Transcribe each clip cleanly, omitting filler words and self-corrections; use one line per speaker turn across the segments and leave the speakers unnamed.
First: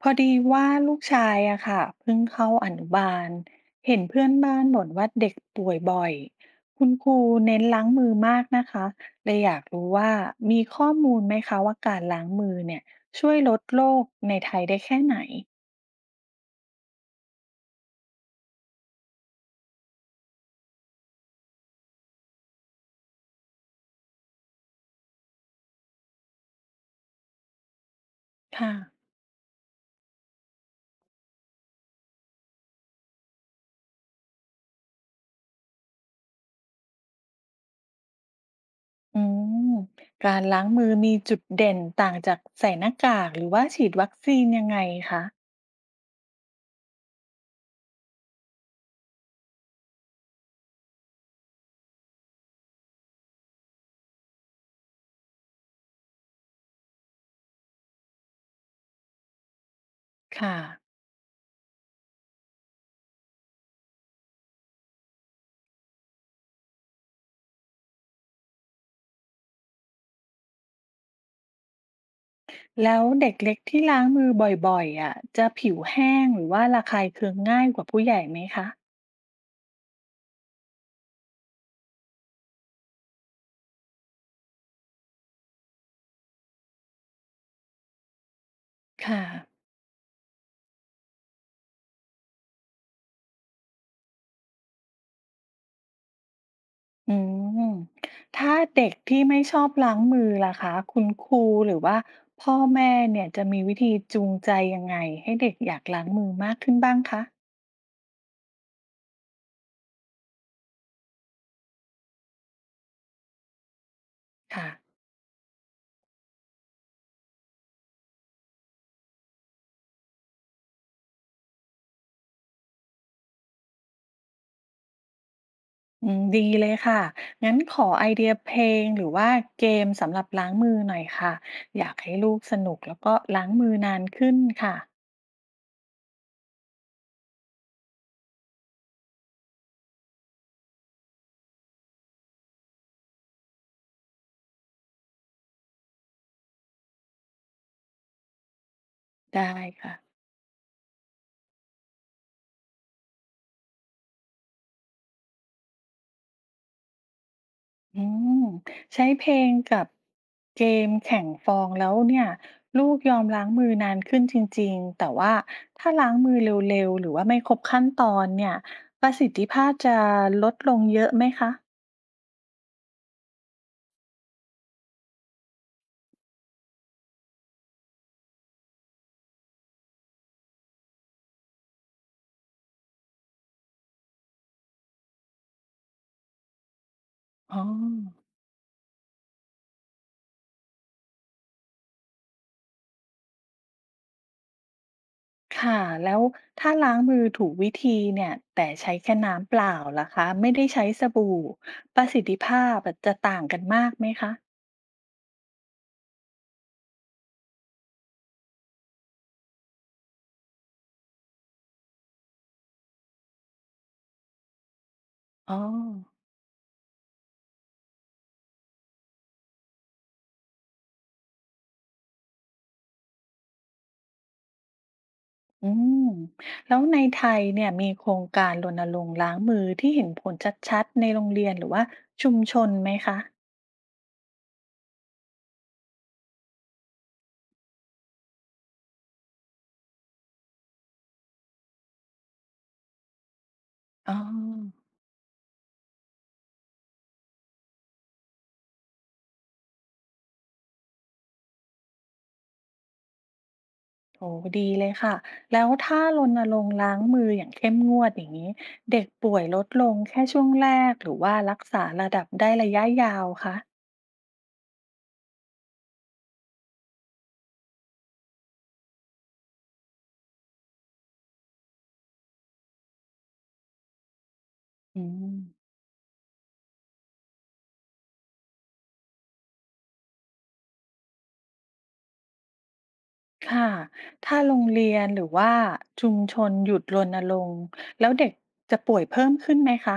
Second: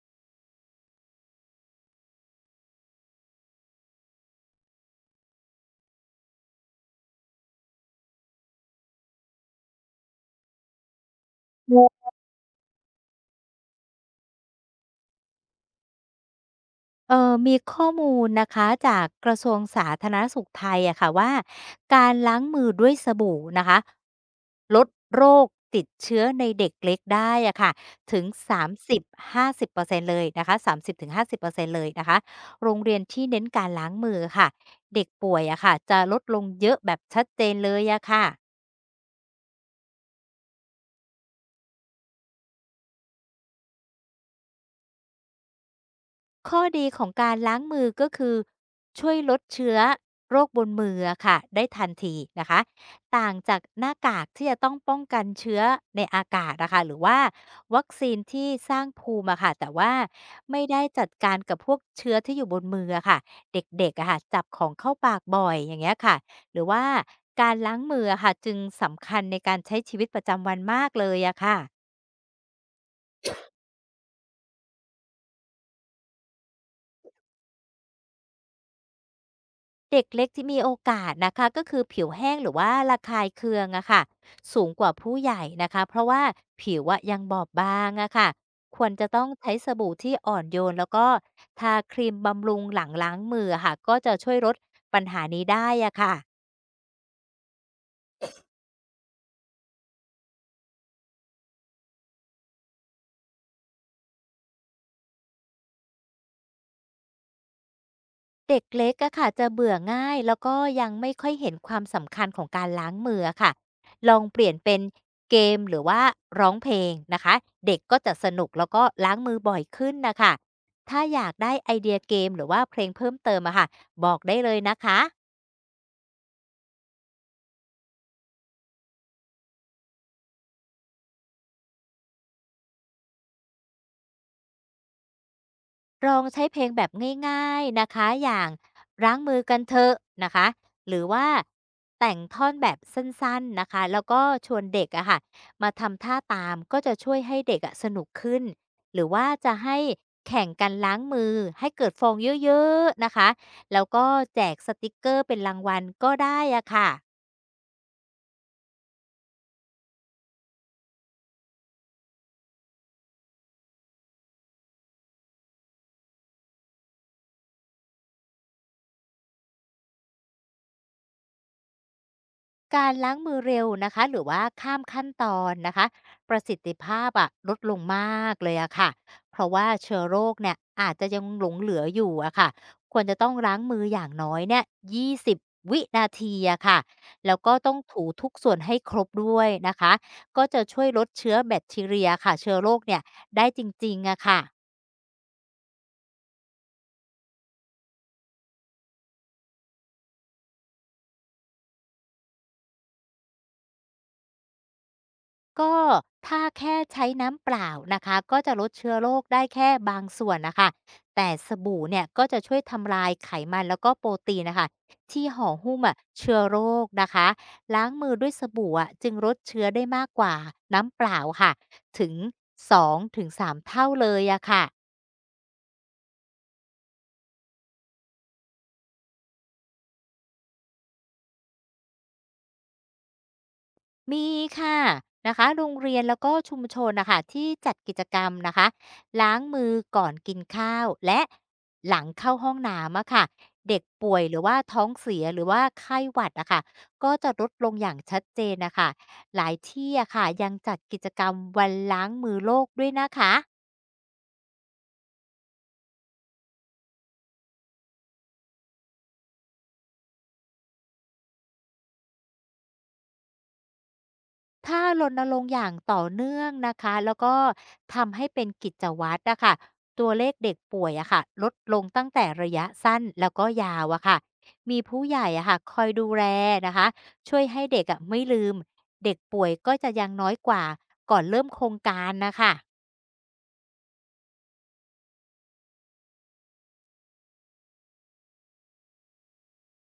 พอดีว่าลูกชายอะค่ะเพิ่งเข้าอนุบาลเห็นเพื่อนบ้านบ่นว่าเด็กป่วยบ่อยคุณครูเน้นล้างมือมากนะคะเลยอยากรู้ว่ามีข้อมูลไหมคะว่าการ
เ
ล้างมือเนี่ยช่วยลดโรคในไทยได้แค่ไหน
มีข้อมูลนะคะจากกระทรวงสาธารณสุขไทยอะค่ะว่าการล้างมือด้วยสบู่นะคะลดโรคติดเชื้อในเด็กเล็กได้อะค่ะถึง
ค่ะ
30-50%เปอร์เซ็นต์เลยนะคะสามสิบห้าสิบเปอร์เซ็นต์เลยนะคะโรงเรียนที่เน้นการล้างมือค่ะเด็กป่วยอะค่ะจะลดลงเยอะแบบชัดเจนเลยอะค่ะ
อืมการล้างมือมีจุดเด่นต่างจากใส่หน้ากากหรือว่าฉีดวัคซีนยังไงคะ
ข้อดีของการล้างมือก็คือช่วยลดเชื้อโรคบนมืออะค่ะได้ทันทีนะคะต่างจากหน้ากากที่จะต้องป้องกันเชื้อในอากาศนะคะหรือว่าวัคซีนที่สร้างภูมิอะค่ะแต่ว่า
ค่ะ
ไม่ได้จัดการกับพวกเชื้อที่อยู่บนมืออะค่ะเด็กๆอะค่ะจับของเข้าปากบ่อยอย่างเงี้ยค่ะหรือว่าการล้างมืออะค่ะจึงสำคัญในการใช้ชีวิตประจำวันมากเลยอะค่ะ
แล้วเด็กเล็กที่ล้างมือบ่อยๆอ่ะจะผิวแห้งหรือว่าระคายเคืองง่ายกว่าผู้ใหญ่ไหมคะ
เด็กเล็กที่มีโอกาสนะคะก็คือผิวแห้งหรือว่าระคายเคืองอะค่ะสูงกว่าผู้ใหญ่นะคะเพราะว่าผิวอะยังบอบบางอะค่ะควรจะ
ค่ะ
ต้องใช้สบู่ที่อ่อนโยนแล้วก็ทาครีมบำรุงหลังล้างมืออะค่ะก็จะช่วยลดปัญหานี้ได้อะค่ะ
อืมถ้าเด็กที่ไม่ชอบล้างมือล่ะคะคุณครูหรือว่าพ่อแม่เนี่ยจะมีวิธีจูงใจยังไงให้เด็กอยากล้างมือมากขึ้นบ้างคะ
เด็กเล็กอะค่ะจะเบื่อง่ายแล้วก็ยังไม่ค่อยเห็นความสำคัญของการล้างมืออะค่ะลองเปลี่ยน
ค่ะ
เป็นเกมหรือว่าร้องเพลงนะคะเด็กก็จะสนุกแล้วก็ล้างมือบ่อยขึ้นนะคะถ้าอยากได้ไอเดียเกมหรือว่าเพลงเพิ่มเติมอะค่ะบอกได้เลยนะคะ
อืมดีเลยค่ะงั้นขอไอเดียเพลงหรือว่าเกมสำหรับล้างมือหน่อยค่ะอยากให้ลูกสนุกแล้วก็ล้างมือนานขึ้นค่ะ
ลองใช้เพลงแบบง่ายๆนะคะ อย่างล้างมือกันเถอะนะคะหรือว่าแต่งท่อนแบบสั้นๆนะคะแล้วก็ชวนเด็กอะค่ะมาทำท่าตามก็จะช่วยให้เด็กอะสนุกขึ้น หรือว่า
ได้
จะให้
ค่ะ
แข่งกันล้างมือให้เกิดฟองเยอะๆนะคะแล้วก็แจกสติกเกอร์เป็นรางวัลก็ได้อะค่ะ
อืมใช้เพลงกับเกมแข่งฟองแล้วเนี่ยลูกยอมล้างมือนานขึ้นจริงๆแต่ว่าถ้าล้างมือเร็วๆหรือว่าไม่ครบขั้นตอนเนี่ยประสิทธิภาพจะลดลงเยอะไหมคะ
การล้างมือเร็วนะคะหรือว่าข้ามขั้นตอนนะคะประสิทธิภาพอะลดลงมากเลยอะค่ะเพราะว่าเชื้อโรคเนี่ยอาจจะยังหลงเหลืออยู่อะค่ะควรจะต้องล้างมืออย่างน้อยเนี่ย20วินาทีอะค่ะแล้วก็
อ๋อ
ต้องถูทุกส่วนให้ครบด้วยนะคะก็จะช่วยลดเชื้อแบคทีเรียค่ะเชื้อโรคเนี่ยได้จริงๆอะค่ะ
ค่ะแล้วถ้าล้างมือถูกวิธีเนี่ยแต่ใช้แค่น้ำเปล่าล่ะคะไม่ได้ใช้สบู่ประสิทธิภาพจะต่างกันมากไหมคะ
ก็ถ้าแค่ใช้น้ำเปล่านะคะก็จะลดเชื้อโรคได้แค่บางส่วนนะคะแต่สบู่เนี่ยก็จะช่วยทำลายไขมันแล้วก็โปรตีนนะคะที่ห่อ
อ๋อ
หุ้มอะเชื้อโรคนะคะล้างมือด้วยสบู่อะจึงลดเชื้อได้มากกว่าน้ำเปล่าค่ะถึง2-3เท่าเลยอะค่ะ
อืมแล้วในไทยเนี่ยมีโครงการรณรงค์ล้างมือที่เห็นผลชัดๆในโรงเรียนหรือว่าชุมชนไหมคะ
มีค่ะนะคะโรงเรียนแล้วก็ชุมชนนะคะที่จัดกิจกรรมนะคะล้างมือก่อนกินข้าวและหลังเข้าห้องน้ำอะค่ะเด็กป่
อ๋อ
วยหรือว่าท้องเสียหรือว่าไข้หวัดอะค่ะก็จะลดลงอย่างชัดเจนนะคะหลายที่อะค่ะยังจัดกิจกรรมวันล้างมือโลกด้วยนะคะ
โหดีเลยค่ะแล้วถ้ารณรงค์ล้างมืออย่างเข้มงวดอย่างนี้เด็กป่วยลดลงแค่ช่วงแรกหรือว่ารักษาระดับได้ระยะยาวคะ
ถ้ารณรงค์อย่างต่อเนื่องนะคะแล้วก็ทำให้เป็นกิจวัตรอะค่ะตัวเลขเด็กป่วยอะค่ะลดลงตั้งแต่ระยะสั้นแล้วก็ยาวอะค่ะมี
อื
ผู้ใหญ่อะค่ะ
ม
คอยดูแลนะคะช่วยให้เด็กอะไม่ลืมเด็กป่วยก็จะยังน้อยกว่าก่อนเริ่มโครงการนะคะ
ค่ะถ้าโรงเรียนหรือว่าชุมชนหยุดรณรงค์แล้วเด็กจะป่วยเพิ่มขึ้นไหมคะ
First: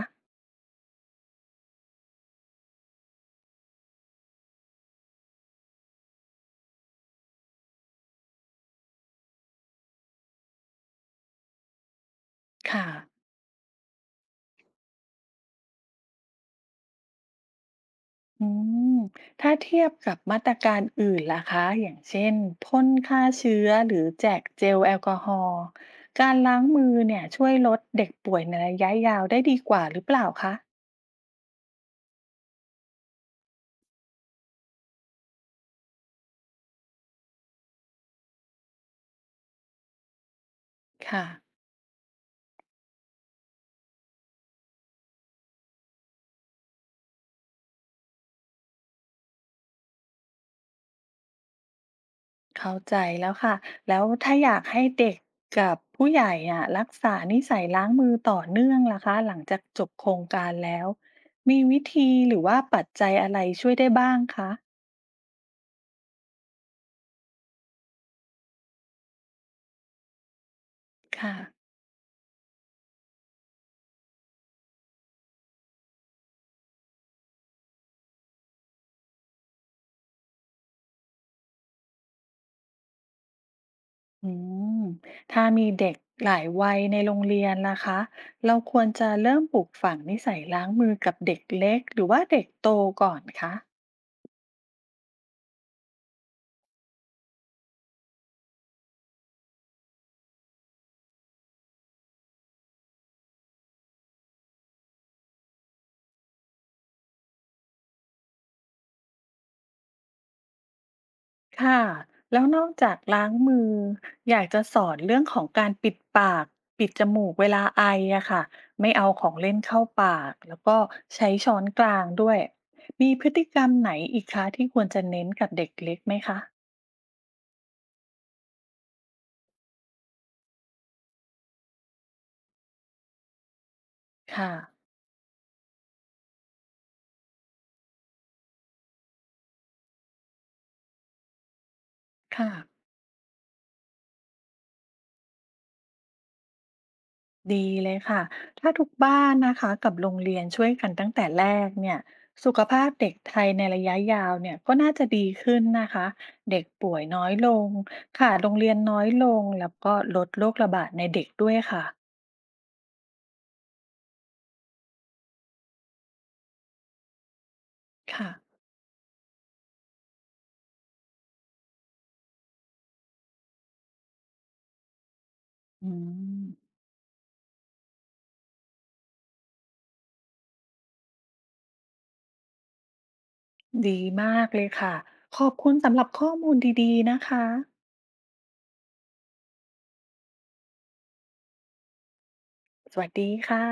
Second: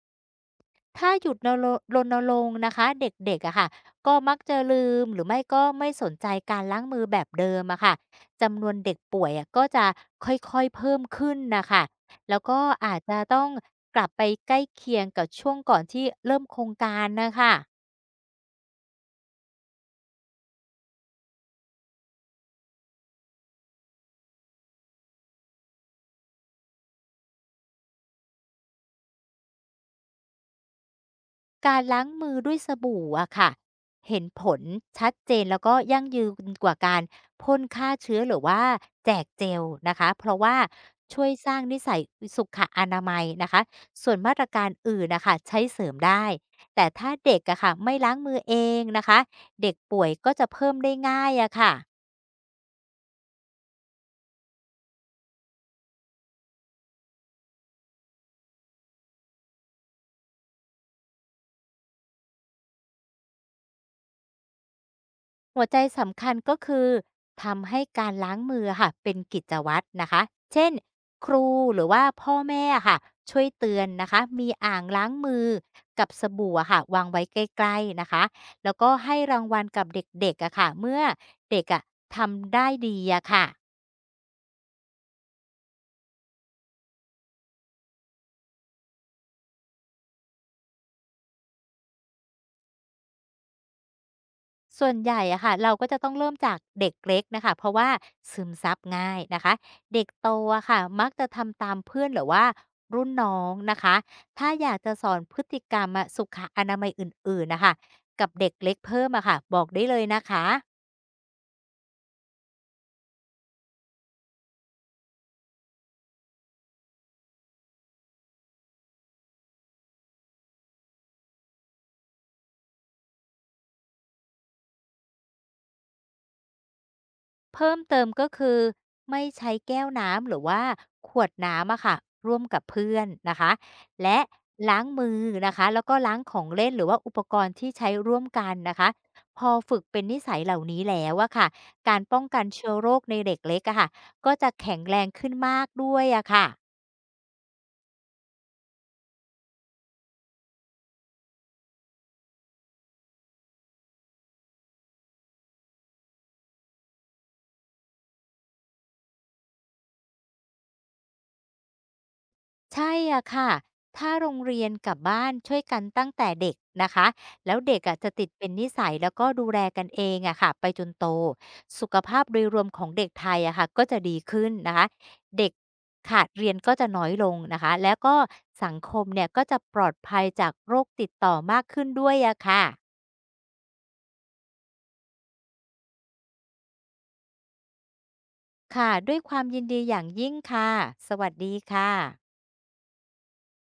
ถ้าหยุดนโลรณรงค์นะคะเด็กๆอะค่ะก็มักจะลืมหรือไม่ก็ไม่สนใจการล้างมือแบบเดิมอะค่ะจำนวนเด็กป่วยอะก็จะค่อยๆเพิ่มขึ้นนะคะแล้วก็
ค่ะ
อาจจะต้องกลับไปใกล้เคียงกับช่วงก่อนที่เริ่มโครงการนะคะ
อืมถ้าเทียบกับมาตรการอื่นล่ะคะอย่างเช่นพ่นฆ่าเชื้อหรือแจกเจลแอลกอฮอล์การล้างมือเนี่ยช่วยลดเด็กป่วยในระยะยาวได้ดีกว่าหรือเปล่าคะ
การล้างมือด้วยสบู่อะค่ะเห็นผลชัดเจนแล้วก็ยั่งยืนกว่าการพ่นฆ่าเชื้อหรือว่าแจกเจลนะคะเพราะว่าช่
ค่ะ
วยสร้างนิสัยสุขอนามัยนะคะส่วนมาตรการอื่นนะคะใช้เสริมได้แต่ถ้าเด็กอะค่ะไม่ล้างมือเองนะคะเด็กป่วยก็จะเพิ่มได้ง่ายอะค่ะ
เข้าใจแล้วค่ะแล้วถ้าอยากให้เด็กกับผู้ใหญ่อ่ะรักษานิสัยล้างมือต่อเนื่องล่ะคะหลังจากจบโครงการแล้วมีวิธีหรือว่าปัจจัยอะไรช่วยได้บ้างคะ
หัวใจสำคัญก็คือทำให้การล้างมือค่ะเป็นกิจวัตรนะคะเช่นค
ค่ะ
รูหรือว่าพ่อแม่ค่ะช่วยเตือนนะคะมีอ่างล้างมือกับสบู่อะค่ะวางไว้ใกล้ๆนะคะแล้วก็ให้รางวัลกับเด็กๆอะค่ะเมื่อเด็กอะทำได้ดีอะค่ะ
อืมถ้ามีเด็กหลายวัยในโรงเรียนล่ะคะเราควรจะเริ่มปลูกฝังนิสัยล้างมือกับเด็กเล็กหรือว่าเด็กโตก่อนคะ
ส่วนใหญ่อะค่ะเราก็จะต้องเริ่มจากเด็กเล็กนะคะเพราะว่าซึมซับง่ายนะคะเด็กโตอะค่ะมักจะทำตามเพื่อนหรือว่ารุ่นน้องนะคะถ้าอยากจะสอนพฤติกรรมอะสุขอนามัยอื่นๆนะคะกับเด็กเล็กเพิ่มอะค่ะบอกได้เลยนะคะ
ค่ะแล้วนอกจากล้างมืออยากจะสอนเรื่องของการปิดปาก ปิดจมูกเวลาไออะค่ะ ไม่เอาของเล่นเข้าปากแล้วก็ใช้ช้อนกลางด้วย มีพฤติกรรมไหนอีกคะที่ควรจะเน้นกับเด็กเล็กไหมคะ
เพิ่มเติมก็คือไม่ใช้แก้วน้ำหรือว่าขวดน้ำอะค่ะร่วมกับเพื่อนนะคะและ
ค่ะ
ล้างมือนะคะแล้วก็ล้างของเล่นหรือว่าอุปกรณ์ที่ใช้ร่วมกันนะคะพอฝึกเป็นนิสัยเหล่านี้แล้วอะค่ะการป้องกัน
ค่ะ
เชื้อโรคในเด็กเล็กอะค่ะก็จะแข็งแรงขึ้นมากด้วยอะค่ะ
ดีเลยค่ะ ถ้าทุกบ้านนะคะกับโรงเรียนช่วยกันตั้งแต่แรกเนี่ยสุขภาพเด็กไทยในระยะยาวเนี่ยก็น่าจะดีขึ้นนะคะเด็กป่วยน้อยลงค่ะโรงเรียนน้อยลง แล้วก็ลดโรคระบาดในเด็กด้วยค่ะ
ใช่อะค่ะถ้าโรงเรียนกับบ้านช่วยกันตั้งแต่เด็กนะคะแล้วเด็กอะจะติ
ค่ะ
ดเป็นนิสัยแล้วก็ดูแลกันเองอะค่ะไปจนโต สุขภาพโดยรวมของเด็กไทยอะค่ะก็จะดีขึ้นนะคะเด็ก
อื
ขาด
ม
เรียนก็จะน้อยลงนะคะแล้วก็สังคมเนี่ยก็จะปลอดภัยจากโรคติดต่อมากขึ้นด้วยอะค่ะ
ดีมากเลยค่ะ ขอบคุณสำหรับข้อมูลดีๆนะคะ
ค่ะด้วยความยินดีอย่างยิ่งค่ะสวัสดีค่ะ
สวัสดีค่ะ